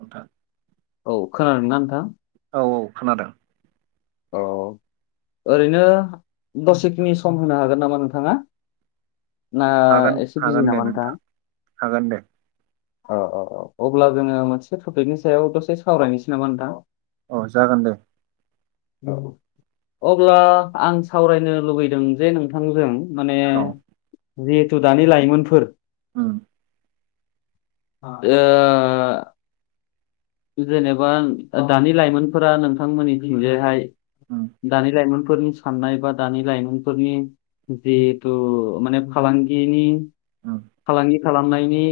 नोंथां औ खोनादों ना नोंथां? औ औ खोनादों। औ ओरैनो दसेखिनि सम होनो हागोन नामा नोंथांङा? ना हागोन एसे बिजि हागोन दे नामा नोंथां। हागोन दे औ औ औ अब्ला जोङो मोनसे टपिकनि सायाव दसे सावरायनोसै नामा नोंथां? औ जागोन दे अब्ला आं सावरायनो लुुबैदों जे नोंथांजों। माने औ जिहेथु दानि लाइमोनफोर उम ओ जेनेबा दानि लाइमोनफोरा नोंथांमोननि दिंजायहाय उम दानि लाइमोन फोरनि साननाय बा दानि लाइमोनफोरनि जिहेथु माने फालांगिनि उम फालांगि खालामनायनि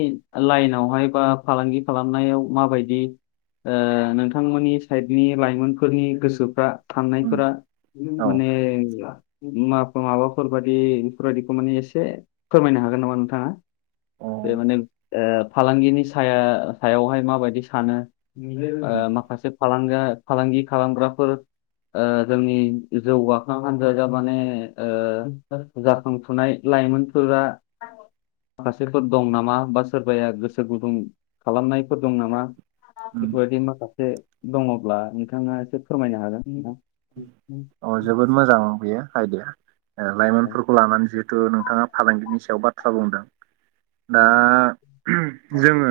लाइनावहाय बा फालांगि खालामनायाव माबायदि, ओ नोंथांमोननि साइडनि लाइमोनफोरनि गोसोफ्रा उम थांनायफोरा औ माने मा माबाफोर बायदि बेफोरबायदिखौ माने एसे फोरमायनो हागोन नामा? नोंथाङा। औ बे माने ओ फालांगिनि साया सायावहाय माबायदि सानो उम ओ माखासे फालांगा फालांगि खालामग्राफोर, ओ जोंनि जौगाखां हान्जाया माने ओ जाखांफुनाय, लाइमोनफोरा माखासेफोर दं नामा? बा सोरबाया गोसो गुदुं खालामनायफोर दं नामा? बेफोरबायदि माखासे दङब्ला नोंथाङा एसे फोरमायनो हागोन अ जोबोद मोजां बेयो आयदाया, ओ लाइमोनफोरखौ लानानै जिहेथु नोंथाङा फालांगिनि सायाव बा खाबु नोंथां दा जोङो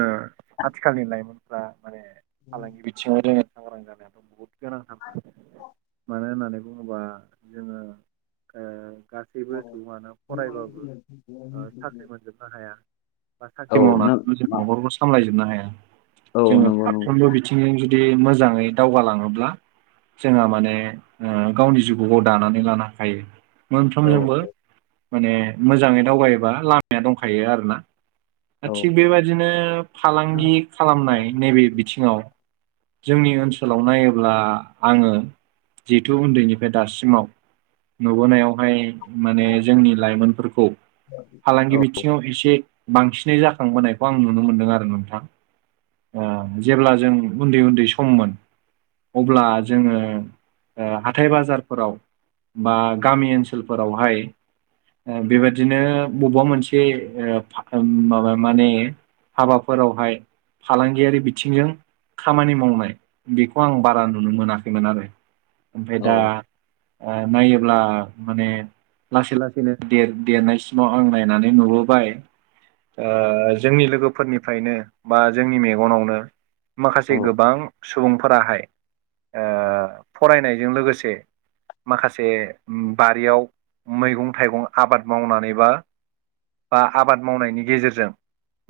आथिखालनि लाइमोनफ्रा माने फालांगि बिथिङाव जों सांग्रां जानायाथ बहुत गोनांथारखा मानो होननानै बुङोबा जोङो ओ गासैबो सुबुङानो फरायबाबो साख्रि ओ मोनजोबनो हाया। औ साख्रि नों मावनानै जों मा- नखरफोरखौ सामलायजोबनो हायो। औ जोङो नंगौ नंगौ फारफ्रोमबो बिथिंजों जुद दि मोजाङै दावगालाङोब्ला जोंहा माने ओ गावनि जिउखौ दानानै लानो हायो औ मोनफ्रोमजोंबो। माने मोजाङै दावगायोबा लामाया दंखायो आरो ना। औ थिग बेबायदिनो औ फालांगि औ खालामनाय नैबे बिथिङाव जोंनि ओनसोलाव नायोब्ला आङो जिहेथु उन्दैनिफ्राय दासिमाव। नुबोनायावहाय माने जोंनि लाइमोनफोरखौ फालांगिय बिथिं आव एसे बांसिन नो जाखांबोनायखौ आं नुनो मोन्दों आरो नोंथां। ओ जेब्ला जों उन्दै उन्दै सममोन अब्ला जोङो ओ हाथाय बाजारफोराव बा गामि ओनसोलफोरावहाय बेबादिनो बबेबा ओ मोनसे फाख माबा माने हाबाफोरावहाय फालांगियारि बिथिंजों खामानि मावनाय बेखौ आं बारा नुनो मोनाखैमोन आरो ओमफ्राय औ दा ओ नायोब्ला माने लासै लासैनो देरनायसिमाव आं नायनानै नुबोबाय ओ जोंनि लोगोफोरनिफ्रायनो बा जोंनि मेगनावनो औ माखासे गोबां सुबुंफोराहाय ओ फरायनायजों लोगोसे माखासे बारियाव मैगं थाइगं आबाद मावनानैबा बा आबाद मावनायनि गेजेरजों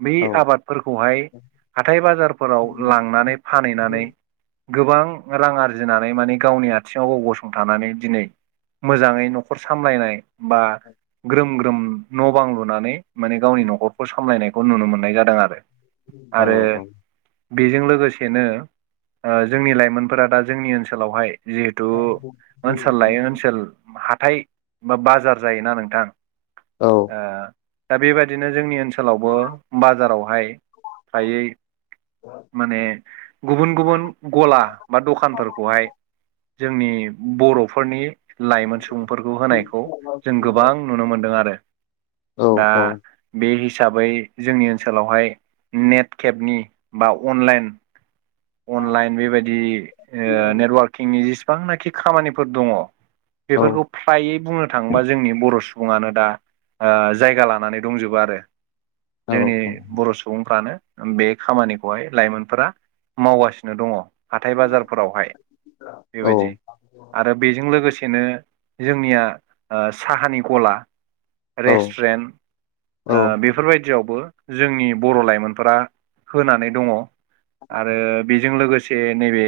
बै औ आबादफोरखौहाय हाथाय बाजारफोराव लांनानै फानहैनानै गोबां रां आरजिनानै माने गावनि आथिङाव गाव गसंथानानै दिनै मोजाङै नखर सामलायनाय बा ग्रोम ग्रोम न बां लुनानै माने गावनि न'खर सामलायनायखौ नुनो मोननाय जादों आरो औ आरो औ। बेजों लोगोसेनो ओ जोंनि लाइमोनफोरा दा जोंनि ओनसोलावहाय जिहेथु ओनसोल लायै ओनसोल हाथाय बा बाजार जायोना नोंथां ओ दा बेबायदिनो जोंनि ओनस ओनसोलावबो बाजारावहाय फ्रायै माने गुबुन गुबुन गला बा दखानदारखौहाय जोंनि बर'फोरनि लाइमोन सुबुंफोरखौ होनायखौ जों औ गोबां नुनो मोनदों आरो दा बे हि हिसाबै जोंनि ओनसोलावहाय नेट केेबनि बा अनलाइन अनलाइन बेबायदि ओ नेटवारकिंनि जेसेबांनाखि खामानिफोर दङ बेफोरखौ फ्रायै बुंनो थाङोबा जोंनि बर' सुबुं सुबुङानो दा ओ जायगा लानानै दंजोबो आरो जोंनि बर' सुबुंफ्रानो बे खामानिखौहाय लाइमोनफोरा मावगासिनो दङ हाथाय बाजारफोरावहाय बेबायदि आरो बेजों लोगोसे बेनो जोंनिया साहानि गला रेस्टुरेन्ट ओ बेफोरबायदियावबो जोंनि बर' लाइमोनफोरा होनानै दङ आरो बेजों लोगोसे नैबे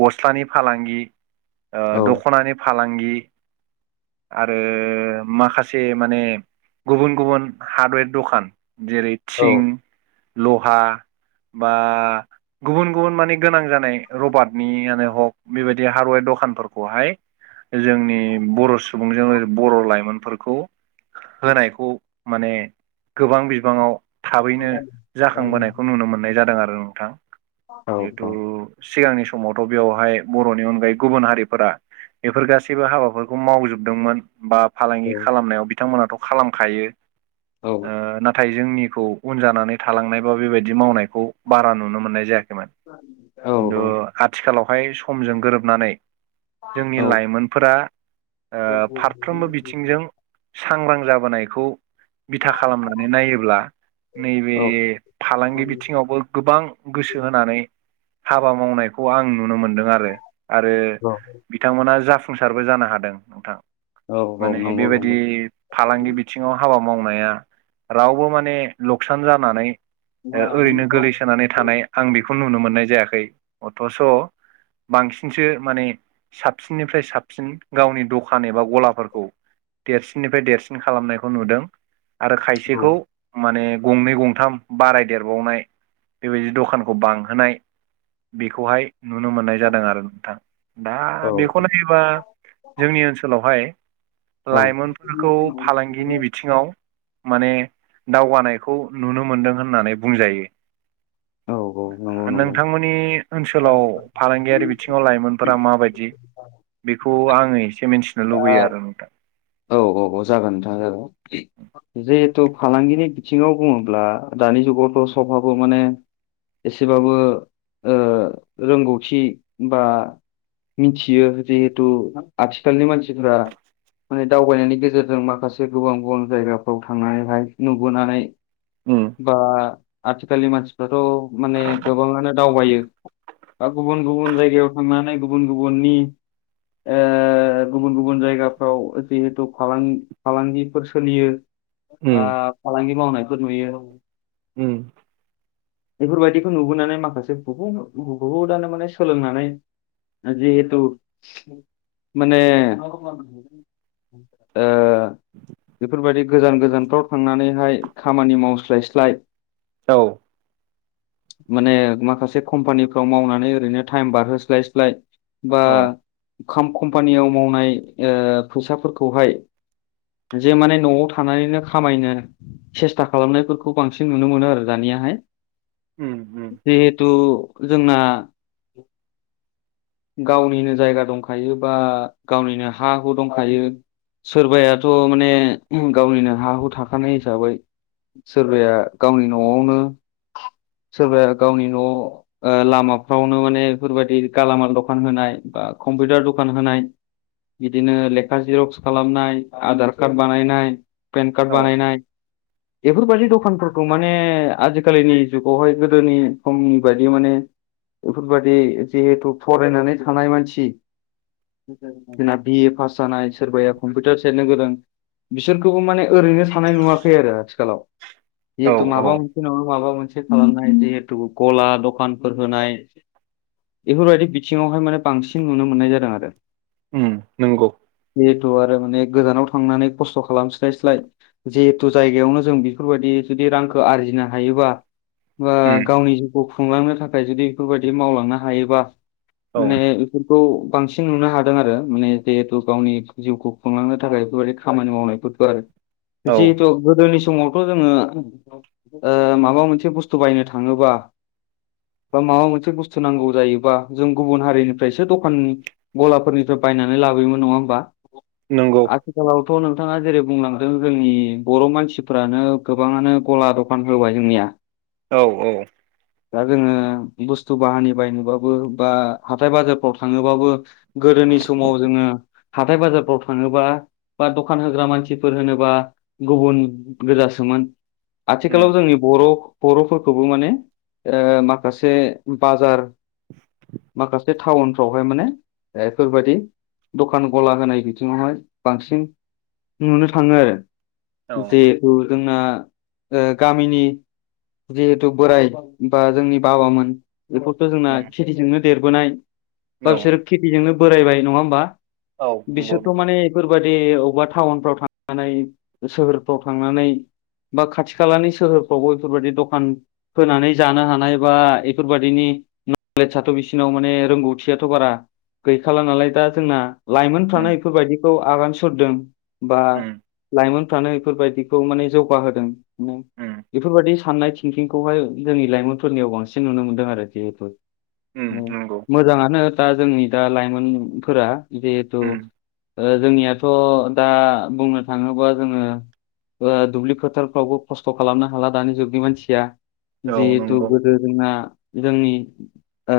गस्लानि फालांगि ओ दख'नानि फालांगि गि आरो माखासे माने गुबुन गुबुन हार्डवेर दखान जेरै थिं लहा बा गुबुन गुबुन माने गोनां जानाय रबारटनियानो हक बेबायदि हारव दं दखानफोरखौहाय जोंनि बर' सुबुंजों बर' लाइमोनफोरखौ होनायखौ माने गोबां बिबाङाव थाबैनो जाखांबोनायखौ नुनो मोननाय जादों आरो नोंथां औ जिहेथु सिगांनि समावथ' बेवहाय बर'नि अनगायै गुबुन हारिफोरा बेफोर गासैबो हाबाफोरखौ मावजोबदोंमोन बा औ फालांगि खालामनायाव बिथांमोनाथ' खालामखायो औ ओ नाथाय जोंनि खौ उन जानानै थालांनाय बा बेबायदि मावनायखौ बारा नुनो मोननाय जायाखै मोन औ खिन्थु आथिखालावहाय समजों गोरोबनानै औ जोंनि लाइमोनफोरा ओ फारफ्रोमबो बिथिंजों सांग्रां जाबोनायखौ बिथा खालामनानै नायोब्ला नैबे औ फालांगि बिथिङावबो गोबां गोसो होनानै हाबा मावनायखौ आं नुनो मोनदों आरो आरो औ बिथांमोना जाफुं जाफुंसारबो जानो हादों नोंथां औ औ माने नंगौ बेबायदि नंगौ फालांगि बिथिङाव हाबा मावनाया रावबो माने लकसान जानानै औ औ ओ ओरैनो गोगलैसोनानै थानाय आं बेखौ नुनो मोननाय जायाखै अथ'स' बांसिनसो माने साबसिननिफ्राय साबसिन गावनि दखान एबा गलाफोरखौ देरसिननिफ्राय देरसिन खालामनायखौ नुदों आरो खायसेखौ माने गंनै गंथाम बारायदेरबावनाय बेबायदि दखानखौ बांहोनाय बेखौहाय नुनो मोननाय जादों आरो नोंथां दा औ बेखौ नायोबा जोंनि ओनसोलावहाय औ लाइमोनफोरखौ फालांगिनि बिथिङाव माने दावगानायखौ नुनो मोनदों होननानै बुंजायो नंगौ नंगौ नोंथांमोननि दा ओनसोलाव फालांगियारि बिथिङाव लाइमोनफोरा माबायदि बेखौ आङो एसे मिथि नो लुबैयो आरो नोंथां औ औ औ जागोन नोंथां जागोन जिहेथु फालांगिनि बिथिङाव बुङोब्ला दानि जुगावथ सबहाबो माने एसेबाबो ओ रोंगौथि बा मिथियो जिहेथु आथिखालनि मानसिफोरा माने दावबायनायनि गेजेरजों माखासे गोबां गुबां जायगाफ्राव थांनानैहाय नुबोनानै उम बा आथिखालनि मानसिफ्राथ' माने गोबाङानो दावबायो बा गुबुन गुबुन जायगायाव थांनानै गुबुन गुबुननि ओ गुबुन गुबुन जायगाफ्राव जेहिथु फालांग फालांगिफोर सोलियो उम आ फालांगि मावनायफोर नुयो उम बेफोरबायदिखौ नुबोनानै माखासे बहु बहुदानो माने सोलोंनानै जिहेथु माने ओ बेफोरबादि गोजान गोजानफ्राव थांनानैहाय खामानि मावस्लायस्लाय औ माने माखासे कम्पानिफ्राव मावनानै ओरैनो टाइम बारहोस्लायस्लाय बा औ कम्पानियाव मावनाय ओ फैसाफोरखौहाय जे माने न'आव थानानैनो खामायनो सेस्था खालामनायफोरखौ बांसिन नुनो मोनो आरो दानियाहाय। उम उम जिहेथु जोंना गावनिनो जायगा दंखायो बा गावनिनो हा हु दंखायो। सोरबायाथ' माने गावनिनो हा हु थाखानाय हिसाबै सोरबाया गावनि न'आवनो सोरबाया गावनि न' ओ लामाफ्रावनो माने बेफोरबायदि गालामाल द खान होनाय, बा कम्पिउटार दखान होनाय, बिदिनो लेखा जिरक्स खालामनाय, आधार कार्ड बानायनाय, पेन कार्ड औ बानायनाय, बेफोरबादि दखानफोरखौ माने आजिखालिनि जुगावहाय गोदोनि समनि बायदि माने बेफोरबादि जिहेथु फरायनानै थानाय मानसि जोंना बिए पास जानाय, सोरबाया कम्पिउटार सेरनो गोरों, बिसोरखौबो माने ओरैनो थानाय नुवाखै आरो आथिखालाव औ जिहेथु माबा औ मोनसे नङा माबा मोन से खालामनाय जिहेतु गला दखानफोर होनाय बेफोरबायदि बि बिथिङावहाय माने बांसिन नुनो मोननाय जादों आरो। उम नोंंगौ जिहेथु आरो माने गोजानाव थांनानै खस्थ' खालामस्लायस्लाय जिहेथु जायगायावनो जों बेफोरबायदि जुदि रांखौ आरजिनो हायोबा बा उम गावनि जिउखौ खुंलांनो थाखाय जुदि बेफोरबायदि मावलांनो हायोबा औ माने बेफोर खौ बांसिन नुनो हादों आरो माने जिहेथु गावनि जिउखौ खुंलांनो थाखाय बेफोरबायदि खामानि मावनाय फोर औ जिहेथु गोदोनि सम समावथ' जोङो माबा मोनसे बुस्थु बायनो थाङोबा बा माबा मोनसे बुस्थु नांगौ जायोबा जों गुबुन हारिनिफ्रायसो दखाननि गलाफोरनिफ्राय बायनानै लाबोयोमोन नङा होमबा नंगौ आथिखालाव थ' नोंथाङा जेरै बुंलांदों जोंनि बर' मानसिफ्रानो गोबाङानो गला दखान होबाय जोंनिया औ औ दा जोङो बुस्थु बाहानि बायनोबाबो बा हाथाय बाजारफ्राव थाङोबाबो गोदोनि समाव जोङो हाथाय बाजारफ्राव थाङोबा बा दखान होग्रा मानसिफोर होनोबा गुबुन गोजासोमोन उम आथिखालाव जोंनि बर' बर'फोरखौबो माने ओ माखासे बाजार माखासे टाउनफ्रावहाय माने बेफोरबायाददि दखान गला होनाय बिथिङावहाय बांसिन नुनो थाङो आरो औ जिहेथु जोंना ओ गामिनि जिहेथु बोराय बा जोंनि बाबामोन बेखौथ' जोंना उम खेथिजोंनो देरबोनाय बा औ बिसोरो खेथिजोंनो बोरायबाय नङा होमबा औ नंगौ बिसोरथ' नंगौ माने एफोरबादि बबेबा टाउनफ्राव थांनानै सोहोरफ्राव थांनानै बा खाथि खालानि सोहोरफ्रावबो बेफोरबायदि दखान होनानै जानो हानाय बा बेफोरबायदिनि न नलेजआथ' बिसिनाव माने रोंगौथियाथ' बारा गैखाला नालाय दा जोंना लाइमोनफ्रानो उम बेफोरबायदिखौ आगान सुरदों बा उम लाइमोनफ्रानो बेफोरबायदिखौ माने जौगाहोदों। उम बेफोरबायादि साननाय थिंकिंखौहाय जोंनि लाइमोनफोरनियाव बांसिन नुनो मोनदों आरो जिहेतु उम औ, नंगौ मोजाङानो दा जोंनि दा लाइमोनफोरा। जिहेतु उम ओ जोंनियाथ' दा बुंनो थाङोबा जोङो ओ दुब्लि फोथारफ्रावबो खस्थ' खालामनो हाला दानि जुगनि मानसिया। औ जिहेतु नंगौ गोदो जोंना जोंनि ओ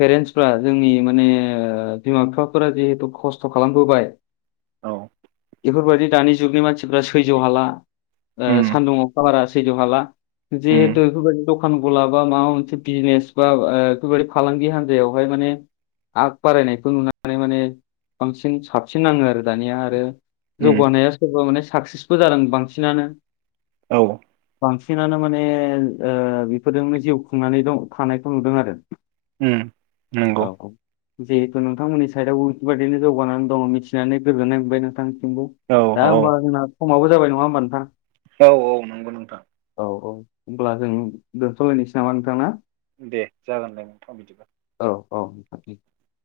पेरेन्टसफ्रा जोंनि माने ओ बिमा बिफाफोरा जिहेतु खस्थ' खालामबोबाय औ। बेफोरबायदि दानि जुगनि मानसिफ्रा सैज्य हाला ओ उम सान्दुं अ खा सैज' हाला जिहेथु उम बेफोरबायदि दखान गला बा माबा मोनसे बिजनेस बा बेफोरबायदि फालांगि हान्जायावहाय माने आग बारायनायखौ नुनानै माने बांसिन साबसिन नाङो आरो दानिया आरो उम जौगानाया सोरबा माने साक्सेसबो जादों बांसिनानो औ बांसिनानो माने बेफोरजोंनो जिउ खुंनानै दं थानायखौ नुदों आरो। उम नंगौ। औ औ जिहेथु नोंथांमोननि साइडआव बेफोरबायाददिनो जौगानानै दङ मिथिनानै गोगजोननाय मोनबाय नोंथां। नंगौ औ दा होमबा जोंना समाबो जाबाय नङा होमबा नोंथां औ औ नंगौ नोंथां औ औ होमब्ला जों दोनथ'लायनोसै नामा नोंथां ना दे जागोन दे नोंथां बिदिबा औ औ